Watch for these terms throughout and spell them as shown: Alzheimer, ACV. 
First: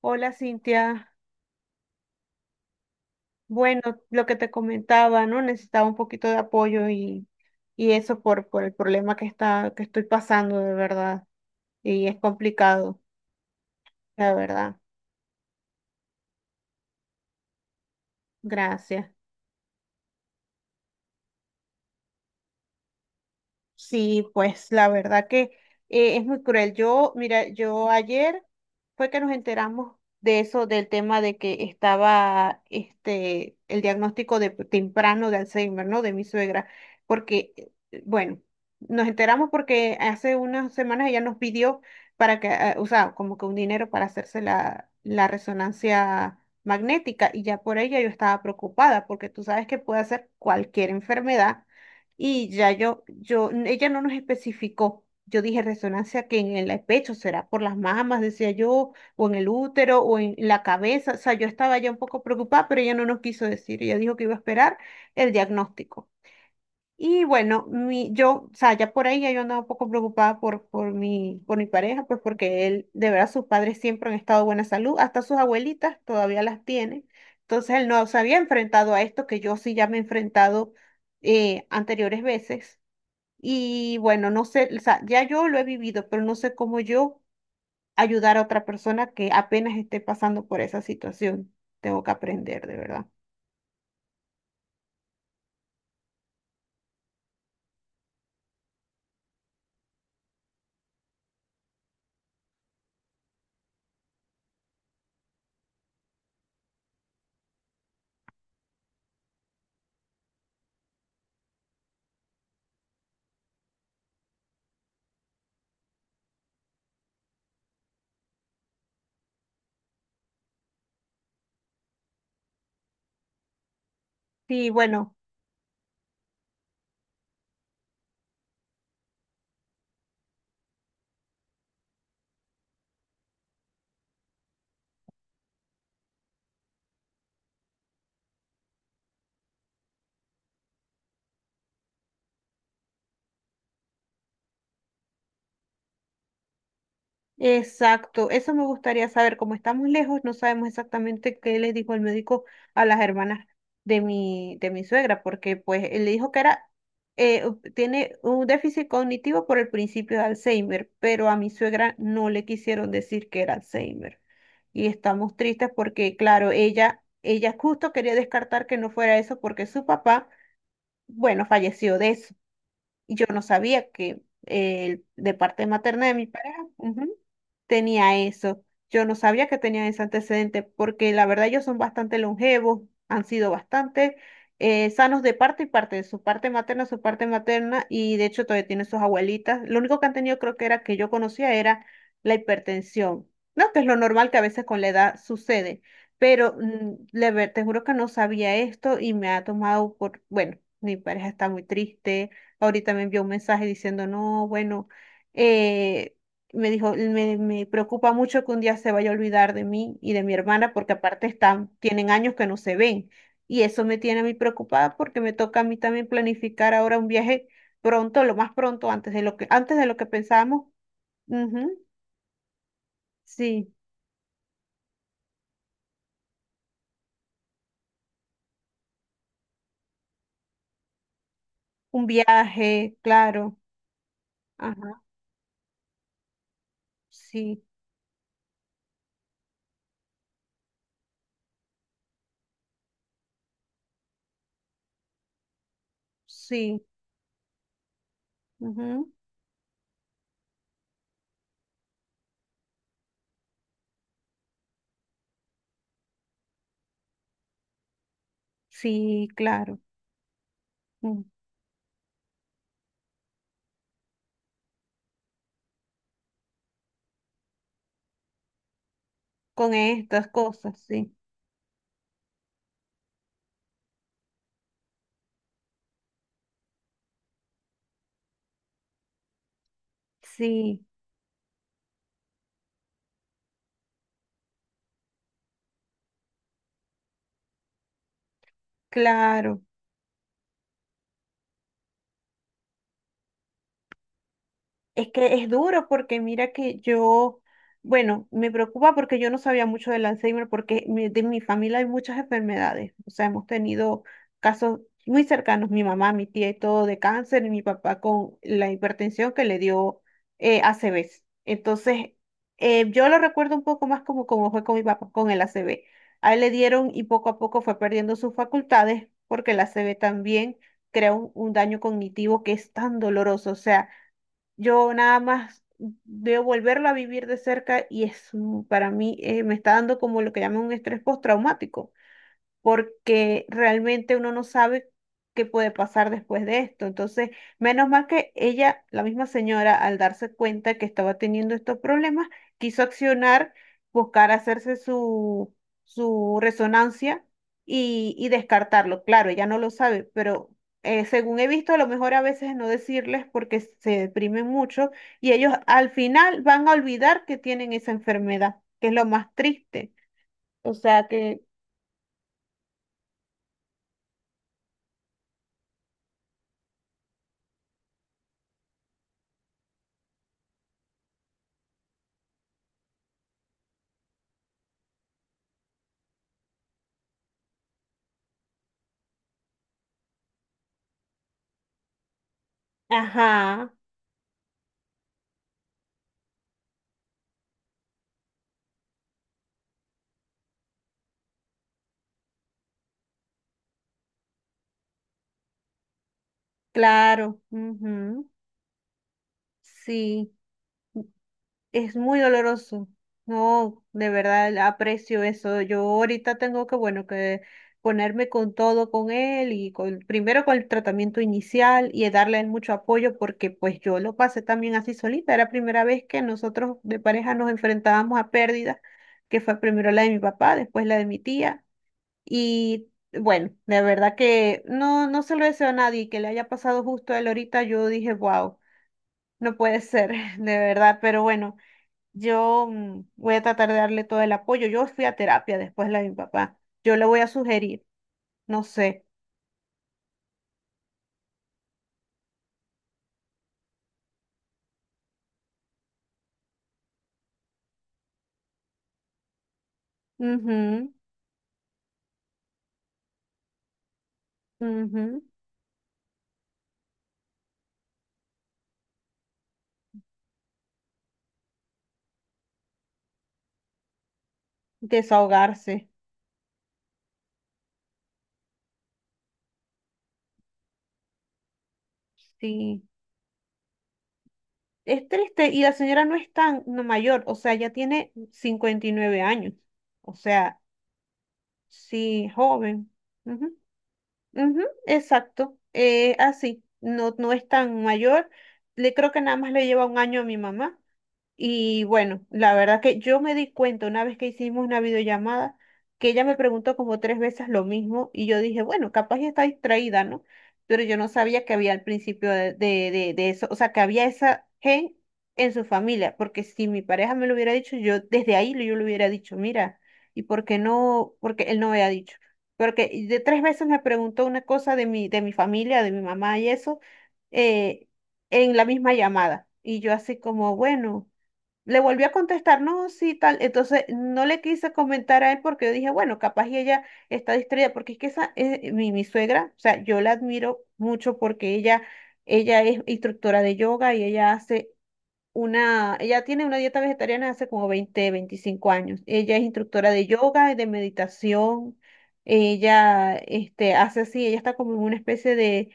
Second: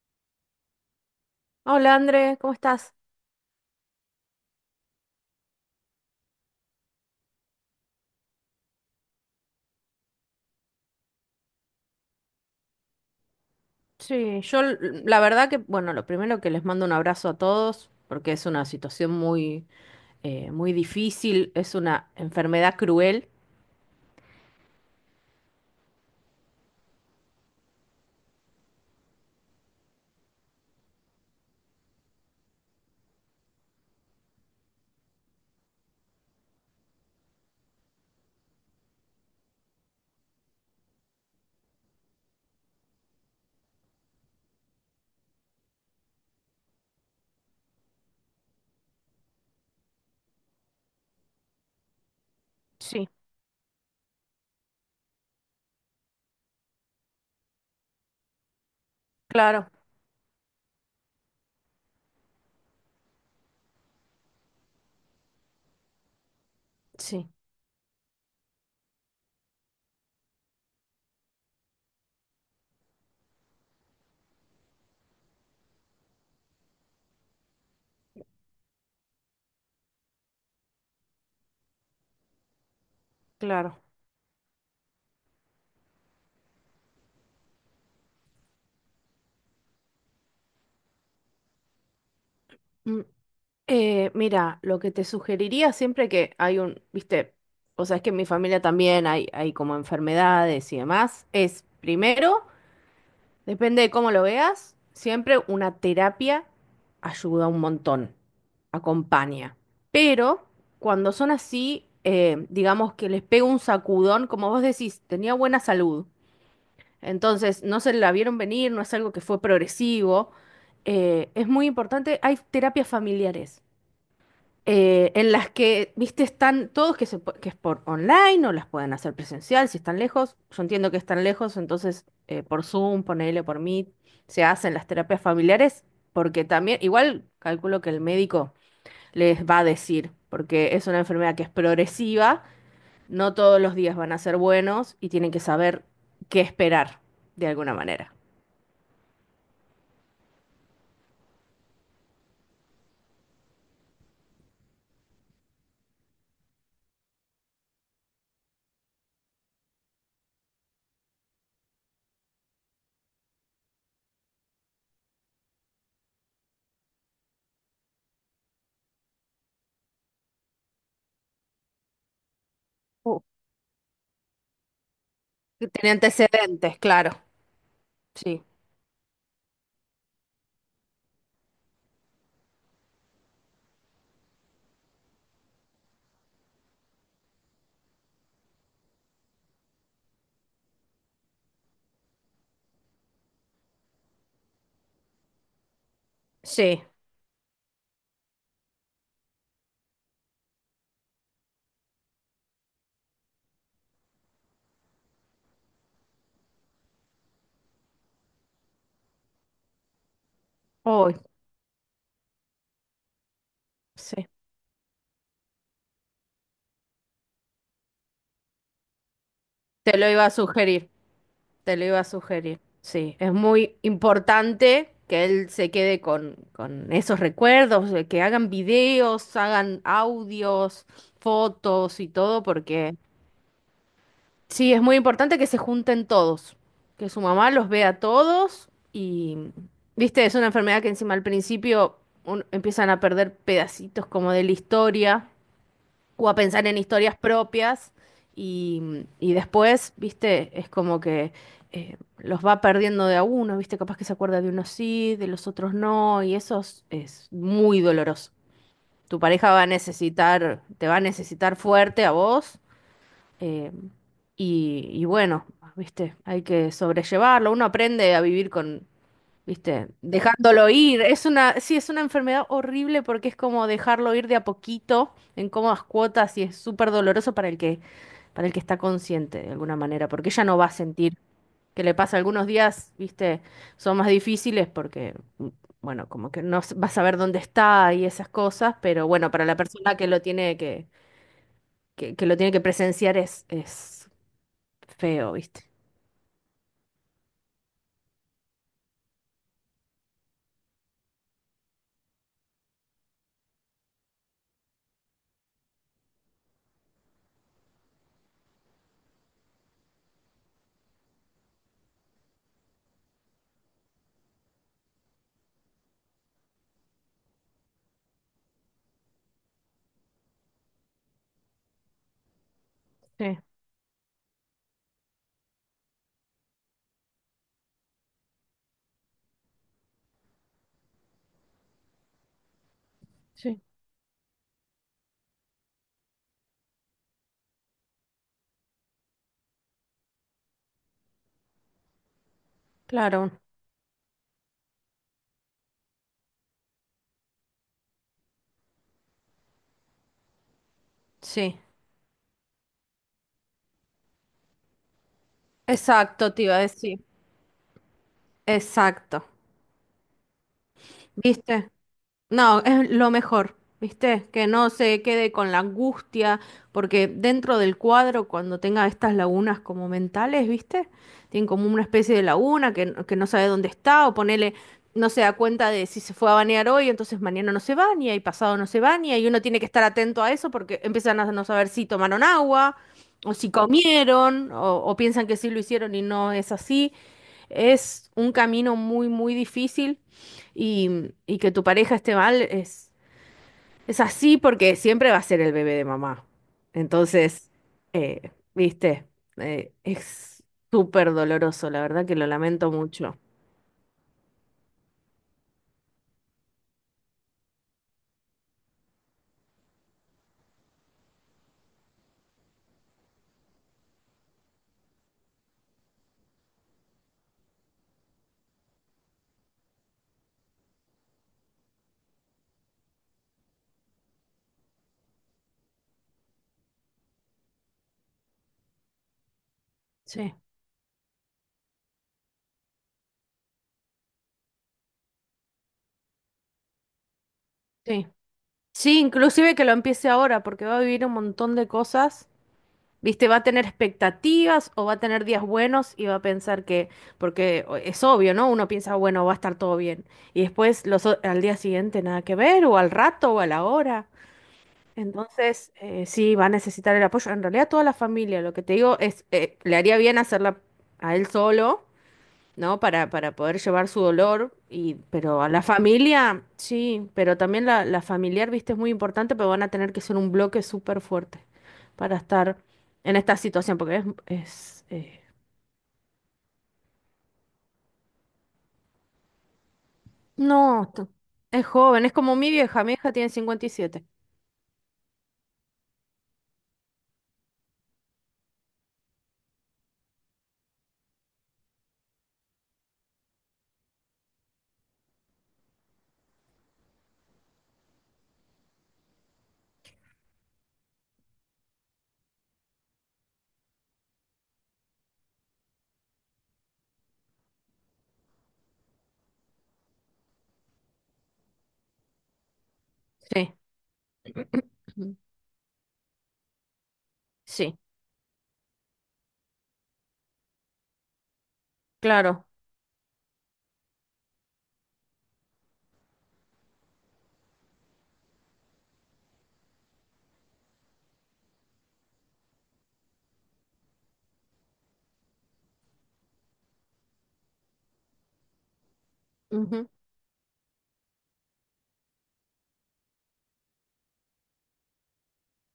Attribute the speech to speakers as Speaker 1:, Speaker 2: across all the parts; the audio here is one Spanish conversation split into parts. Speaker 1: Hola Cintia,
Speaker 2: Hola André, ¿cómo estás?
Speaker 1: bueno, lo que te comentaba, ¿no? Necesitaba un poquito de apoyo y eso por el problema que estoy pasando, de verdad. Y es complicado, la
Speaker 2: Sí, yo
Speaker 1: verdad.
Speaker 2: la verdad que, bueno, lo primero que les mando un abrazo a todos, porque es una
Speaker 1: Gracias.
Speaker 2: situación muy, muy difícil, es una enfermedad cruel.
Speaker 1: Sí, pues la verdad que es muy cruel. Yo, mira, yo ayer fue que nos enteramos de eso, del tema de que estaba este el diagnóstico de temprano de Alzheimer, ¿no? De mi suegra, porque bueno, nos enteramos porque hace unas semanas ella nos pidió para que, o sea, como que un dinero para hacerse la resonancia magnética y ya por ella yo estaba preocupada porque tú sabes que puede ser cualquier enfermedad y ya
Speaker 2: Sí,
Speaker 1: ella no nos especificó. Yo dije resonancia que en el pecho será por las mamas, decía yo, o en el
Speaker 2: claro,
Speaker 1: útero, o en la cabeza. O sea, yo estaba ya un poco preocupada, pero ella no nos quiso decir. Ella dijo que iba a esperar el diagnóstico. Y
Speaker 2: sí,
Speaker 1: bueno, o sea, ya por ahí ya yo andaba un poco preocupada por mi pareja, pues porque él, de verdad, sus padres siempre han estado de buena salud, hasta sus abuelitas todavía las tiene. Entonces él no se había enfrentado a esto, que yo sí ya me he enfrentado anteriores veces.
Speaker 2: claro.
Speaker 1: Y bueno, no sé, o sea, ya yo lo he vivido, pero no sé cómo yo ayudar a otra persona que apenas esté pasando por esa situación. Tengo que aprender, de
Speaker 2: Mm,
Speaker 1: verdad.
Speaker 2: mira, lo que te sugeriría siempre que hay un, viste, o sea, es que en mi familia también hay como enfermedades y demás, es primero. Depende de cómo lo veas, siempre una terapia ayuda un montón, acompaña. Pero cuando son así, digamos que les pega un sacudón, como vos decís, tenía buena salud. Entonces, no se la vieron venir, no es algo que fue progresivo. Es muy importante, hay terapias familiares,
Speaker 1: Sí, bueno.
Speaker 2: en las que, viste, están todos que, que es por online o las pueden hacer presencial si están lejos. Yo entiendo que están lejos, entonces por Zoom, ponele por Meet, se hacen las terapias familiares, porque también, igual calculo que el médico les va a decir, porque es una enfermedad que es progresiva, no todos los días van a ser buenos y tienen que saber qué esperar de alguna manera.
Speaker 1: Exacto, eso me gustaría saber. Como estamos lejos, no sabemos exactamente qué le dijo el médico a las hermanas de mi suegra, porque pues él le dijo que era, tiene un déficit cognitivo por el principio de Alzheimer, pero a mi suegra no le quisieron decir que era Alzheimer. Y estamos tristes porque, claro, ella justo quería descartar que no fuera eso porque su papá, bueno, falleció de eso. Y
Speaker 2: Uh,
Speaker 1: yo no sabía que de parte
Speaker 2: Que tiene
Speaker 1: materna de mi pareja
Speaker 2: antecedentes, claro.
Speaker 1: tenía
Speaker 2: Sí,
Speaker 1: eso. Yo no sabía que tenían ese antecedente porque la verdad ellos son bastante longevos, han sido bastante sanos de parte y parte, de su parte materna y de hecho todavía tienen sus abuelitas. Lo único que han tenido creo que era que yo conocía era la hipertensión, ¿no? Que es lo normal que a veces con la edad sucede, pero
Speaker 2: sí.
Speaker 1: te juro que no sabía esto y me ha tomado por, bueno, mi pareja está muy triste. Ahorita me envió un mensaje diciendo, no, bueno. eh, Me dijo, me preocupa mucho que un día se vaya a olvidar de mí y de mi hermana porque
Speaker 2: Uy,
Speaker 1: aparte están, tienen años que no se ven. Y eso me tiene a
Speaker 2: sí.
Speaker 1: mí preocupada porque me toca a mí también planificar ahora un viaje pronto, lo más pronto, antes de lo
Speaker 2: Te
Speaker 1: que
Speaker 2: lo iba a
Speaker 1: pensábamos.
Speaker 2: sugerir. Te
Speaker 1: Ujú,
Speaker 2: lo iba a sugerir. Sí, es
Speaker 1: sí,
Speaker 2: muy importante que él se quede con esos recuerdos, de que hagan videos, hagan audios, fotos
Speaker 1: un
Speaker 2: y todo,
Speaker 1: viaje,
Speaker 2: porque
Speaker 1: claro.
Speaker 2: sí, es muy
Speaker 1: Ajá,
Speaker 2: importante que se junten todos, que su mamá
Speaker 1: sí,
Speaker 2: los vea a todos y, viste, es una enfermedad que encima al principio empiezan a perder pedacitos como de la historia o a pensar en
Speaker 1: sí,
Speaker 2: historias propias
Speaker 1: ujú,
Speaker 2: y después, viste, es como que los va perdiendo de a uno, viste, capaz que se acuerda de unos sí, de los otros no, y eso es muy doloroso. Tu
Speaker 1: sí,
Speaker 2: pareja va a
Speaker 1: claro.
Speaker 2: necesitar, te va a
Speaker 1: Mm,
Speaker 2: necesitar fuerte a vos, eh, y bueno, viste, hay que sobrellevarlo, uno aprende a vivir con,
Speaker 1: con
Speaker 2: ¿viste?
Speaker 1: estas
Speaker 2: Dejándolo
Speaker 1: cosas,
Speaker 2: ir.
Speaker 1: sí.
Speaker 2: Es una, sí, es una enfermedad horrible porque es como dejarlo ir de a poquito, en cómodas cuotas, y es súper doloroso para el que está consciente de alguna manera, porque ella no va a
Speaker 1: Sí,
Speaker 2: sentir que le pasa algunos días, ¿viste? Son más difíciles porque, mm, bueno, como que no s- va a saber dónde está y esas cosas, pero bueno, para la
Speaker 1: claro.
Speaker 2: persona que lo tiene que lo tiene que presenciar es
Speaker 1: Es
Speaker 2: feo,
Speaker 1: que es
Speaker 2: ¿viste?
Speaker 1: duro porque mira que yo, bueno, me preocupa porque yo no sabía mucho del Alzheimer porque de mi familia hay muchas enfermedades. O sea, hemos tenido casos muy cercanos, mi mamá, mi tía y todo de cáncer y mi papá con la hipertensión que le dio ACV. Entonces, yo lo recuerdo un poco más como, como fue con mi papá con el a ACV. A él le dieron y poco a poco fue perdiendo sus facultades porque el a C V también crea un daño cognitivo que es tan
Speaker 2: Sí,
Speaker 1: doloroso. O sea, yo nada más veo volverlo a vivir de cerca y es para mí me está dando como lo que llaman un estrés postraumático porque
Speaker 2: sí,
Speaker 1: realmente uno no sabe qué puede pasar después de esto. Entonces, menos mal que ella, la misma señora, al darse cuenta que estaba teniendo estos problemas, quiso
Speaker 2: claro,
Speaker 1: accionar, buscar hacerse su resonancia y descartarlo. Claro, ella no lo sabe, pero... según he
Speaker 2: sí.
Speaker 1: visto, a lo mejor a veces no decirles porque se deprimen mucho y ellos al
Speaker 2: Exacto,
Speaker 1: final
Speaker 2: te iba a
Speaker 1: van a
Speaker 2: decir.
Speaker 1: olvidar que tienen esa enfermedad, que es lo
Speaker 2: Exacto.
Speaker 1: más triste. O sea que,
Speaker 2: ¿Viste? No, es lo mejor, ¿viste? Que no se quede con la angustia, porque dentro del cuadro, cuando tenga estas lagunas como mentales, ¿viste? Tiene como una especie de laguna que, que no sabe dónde está, o ponele, no se da cuenta de si se fue a bañar hoy, entonces mañana no se baña y pasado no se baña, y uno tiene que estar atento a eso porque empiezan a no saber si tomaron agua, o si
Speaker 1: ajá.
Speaker 2: comieron, o piensan que sí lo hicieron y no es así. Es un camino muy, muy difícil y que tu pareja esté mal es así porque siempre va a ser el bebé de mamá.
Speaker 1: Claro,
Speaker 2: Entonces,
Speaker 1: ujú,
Speaker 2: viste,
Speaker 1: sí,
Speaker 2: es súper doloroso, la
Speaker 1: es
Speaker 2: verdad que
Speaker 1: muy
Speaker 2: lo lamento
Speaker 1: doloroso.
Speaker 2: mucho.
Speaker 1: No, de verdad aprecio eso. Yo ahorita tengo que, bueno, que ponerme con todo con él y con, primero con el tratamiento inicial y darle mucho apoyo porque pues yo lo pasé también así solita. Era la primera vez que nosotros de pareja nos enfrentábamos a pérdidas, que fue primero la de mi papá, después la de mi tía. Y bueno, de verdad que no, no se lo deseo a nadie que le haya pasado justo a él ahorita. Yo dije, wow. No puede ser,
Speaker 2: Sí,
Speaker 1: de verdad, pero bueno, yo voy a tratar de darle todo el apoyo. Yo fui a terapia después de la de mi papá. Yo le voy a sugerir,
Speaker 2: sí.
Speaker 1: no
Speaker 2: Sí,
Speaker 1: sé,
Speaker 2: inclusive que lo empiece ahora porque va a vivir un montón de cosas. ¿Viste? Va a tener expectativas o va a tener días buenos y va a pensar que, porque es obvio, ¿no? Uno piensa, bueno, va a estar todo bien. Y después
Speaker 1: ujú,
Speaker 2: los, al día siguiente nada que ver, o al rato, o a la hora.
Speaker 1: ujú,
Speaker 2: Entonces, sí, va a necesitar el apoyo. En realidad, toda la familia, lo que te digo es, le haría bien hacerla a él solo, ¿no? Para poder llevar su dolor, y, pero a la
Speaker 1: desahogarse.
Speaker 2: familia, sí, pero también la familiar, viste, es muy importante, pero van a tener que ser un bloque súper fuerte para estar
Speaker 1: Sí,
Speaker 2: en esta situación, porque es, es
Speaker 1: es
Speaker 2: eh,
Speaker 1: triste y la señora no es tan no, mayor, o sea, ya tiene 59 años, o sea,
Speaker 2: no, es joven, es
Speaker 1: sí,
Speaker 2: como mi vieja,
Speaker 1: joven.
Speaker 2: mi hija tiene
Speaker 1: Ujú,
Speaker 2: 57.
Speaker 1: ujú, exacto, así, no, no es tan mayor. Le creo que nada más le lleva un año a mi mamá. Y bueno, la verdad que yo me di cuenta una vez que hicimos una videollamada que ella me preguntó como tres veces lo mismo y yo dije, bueno, capaz ya está distraída, ¿no? Pero yo no sabía que había al principio de eso, o sea, que había esa gen en su familia, porque si mi pareja me lo hubiera dicho, yo desde ahí yo le hubiera dicho, mira, ¿y por qué no? Porque él no me había dicho. Porque de tres
Speaker 2: Sí,
Speaker 1: veces me preguntó una cosa
Speaker 2: ujú,
Speaker 1: de mi familia, de mi mamá y eso,
Speaker 2: sí,
Speaker 1: eh, en la misma llamada. Y yo así como, bueno. Le volví a
Speaker 2: claro,
Speaker 1: contestar, no, sí, tal. Entonces no le quise comentar a él porque yo dije, bueno, capaz y ella está distraída, porque es que esa es mi suegra, o sea, yo la admiro mucho porque ella es instructora de yoga y ella hace ella tiene una dieta vegetariana hace como 20, 25 años. Ella es
Speaker 2: ujú,
Speaker 1: instructora de yoga y de meditación. Ella, este, hace así, ella está como en una especie de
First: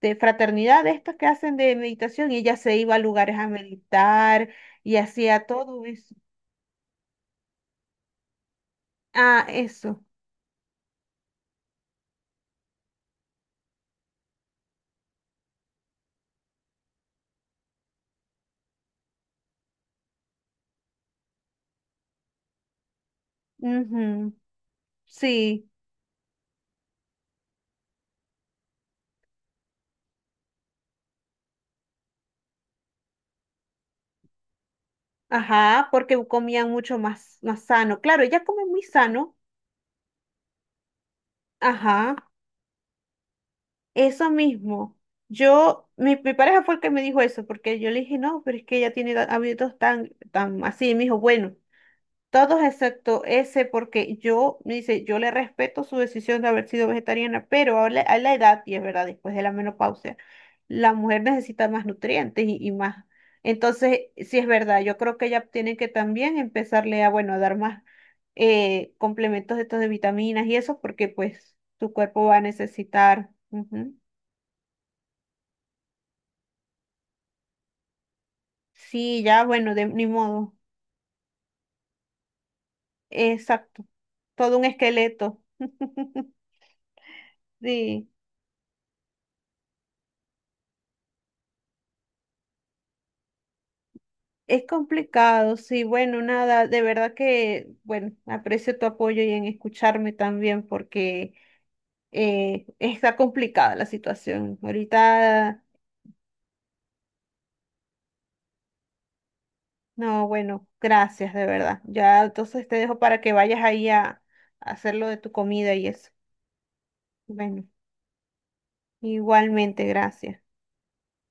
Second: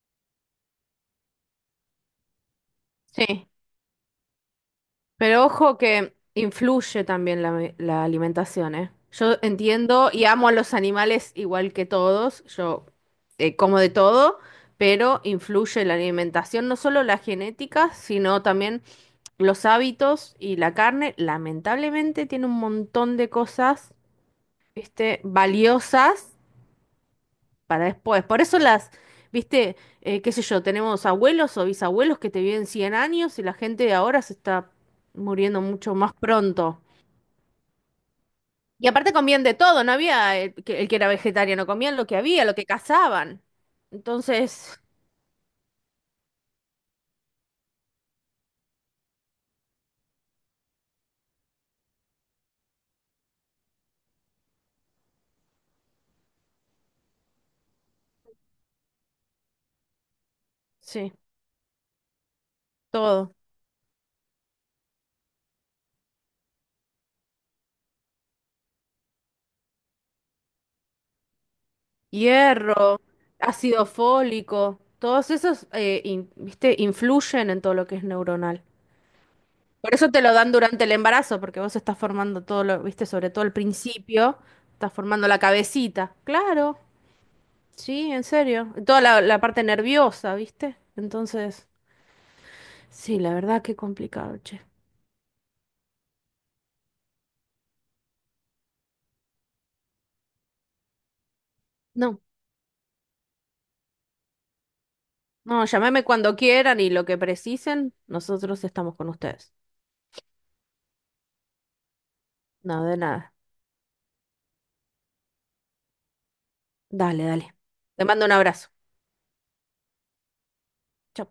Speaker 1: fraternidad, de estas que hacen de meditación, y ella se iba a lugares a
Speaker 2: sí.
Speaker 1: meditar y hacía
Speaker 2: Pero ojo
Speaker 1: todo eso.
Speaker 2: que influye también la alimentación, ¿eh? Yo
Speaker 1: Ah, eso.
Speaker 2: entiendo y amo a los animales igual que todos, yo como de todo, pero influye la alimentación, no solo la genética, sino también los hábitos y la carne, lamentablemente tiene un montón de cosas,
Speaker 1: Ujú,
Speaker 2: ¿viste?
Speaker 1: sí,
Speaker 2: Valiosas para después. Por eso las, ¿viste? Qué sé yo, tenemos abuelos o bisabuelos que te viven 100 años y la gente de ahora se está muriendo
Speaker 1: ajá,
Speaker 2: mucho más
Speaker 1: porque comían
Speaker 2: pronto.
Speaker 1: mucho más, más sano. Claro, ella come muy
Speaker 2: Y aparte
Speaker 1: sano.
Speaker 2: comían de todo, no había el que era vegetariano, comían lo
Speaker 1: Ajá,
Speaker 2: que había, lo que cazaban.
Speaker 1: eso
Speaker 2: Entonces,
Speaker 1: mismo. Mi pareja fue el que me dijo eso, porque yo le dije, no, pero es que ella tiene hábitos tan, tan así. Y me dijo, bueno, todos excepto ese, porque yo, me dice, yo le respeto su decisión de haber sido vegetariana, pero a la edad, y es verdad, después de la menopausia, la
Speaker 2: sí,
Speaker 1: mujer necesita más nutrientes y más.
Speaker 2: todo.
Speaker 1: Entonces, sí es verdad, yo creo que ya tienen que también empezarle a, bueno, a dar más complementos de estos de vitaminas y eso, porque pues tu cuerpo va a
Speaker 2: Hierro,
Speaker 1: necesitar.
Speaker 2: ácido
Speaker 1: Ujú.
Speaker 2: fólico, todos esos, viste, influyen en todo lo que es neuronal.
Speaker 1: Sí, ya, bueno, de
Speaker 2: Por
Speaker 1: ni
Speaker 2: eso te lo dan
Speaker 1: modo.
Speaker 2: durante el embarazo, porque vos estás formando todo lo, viste, sobre todo al
Speaker 1: Exacto.
Speaker 2: principio,
Speaker 1: Todo un
Speaker 2: estás formando la
Speaker 1: esqueleto.
Speaker 2: cabecita. Claro,
Speaker 1: Sí.
Speaker 2: sí, en serio. Toda la, la parte nerviosa, viste. Entonces, sí, la verdad que complicado, che.
Speaker 1: Es complicado, sí, bueno, nada, de verdad que, bueno, aprecio tu apoyo y en escucharme también porque
Speaker 2: No.
Speaker 1: está complicada la situación. Ahorita,
Speaker 2: No, llámeme cuando quieran y lo que precisen, nosotros estamos con ustedes.
Speaker 1: no, bueno, gracias, de verdad. Ya, entonces te
Speaker 2: No, de
Speaker 1: dejo para que
Speaker 2: nada.
Speaker 1: vayas ahí a hacer lo de tu comida y eso.
Speaker 2: Dale, dale.
Speaker 1: Bueno,
Speaker 2: Te mando un abrazo.
Speaker 1: igualmente, gracias.
Speaker 2: Chau.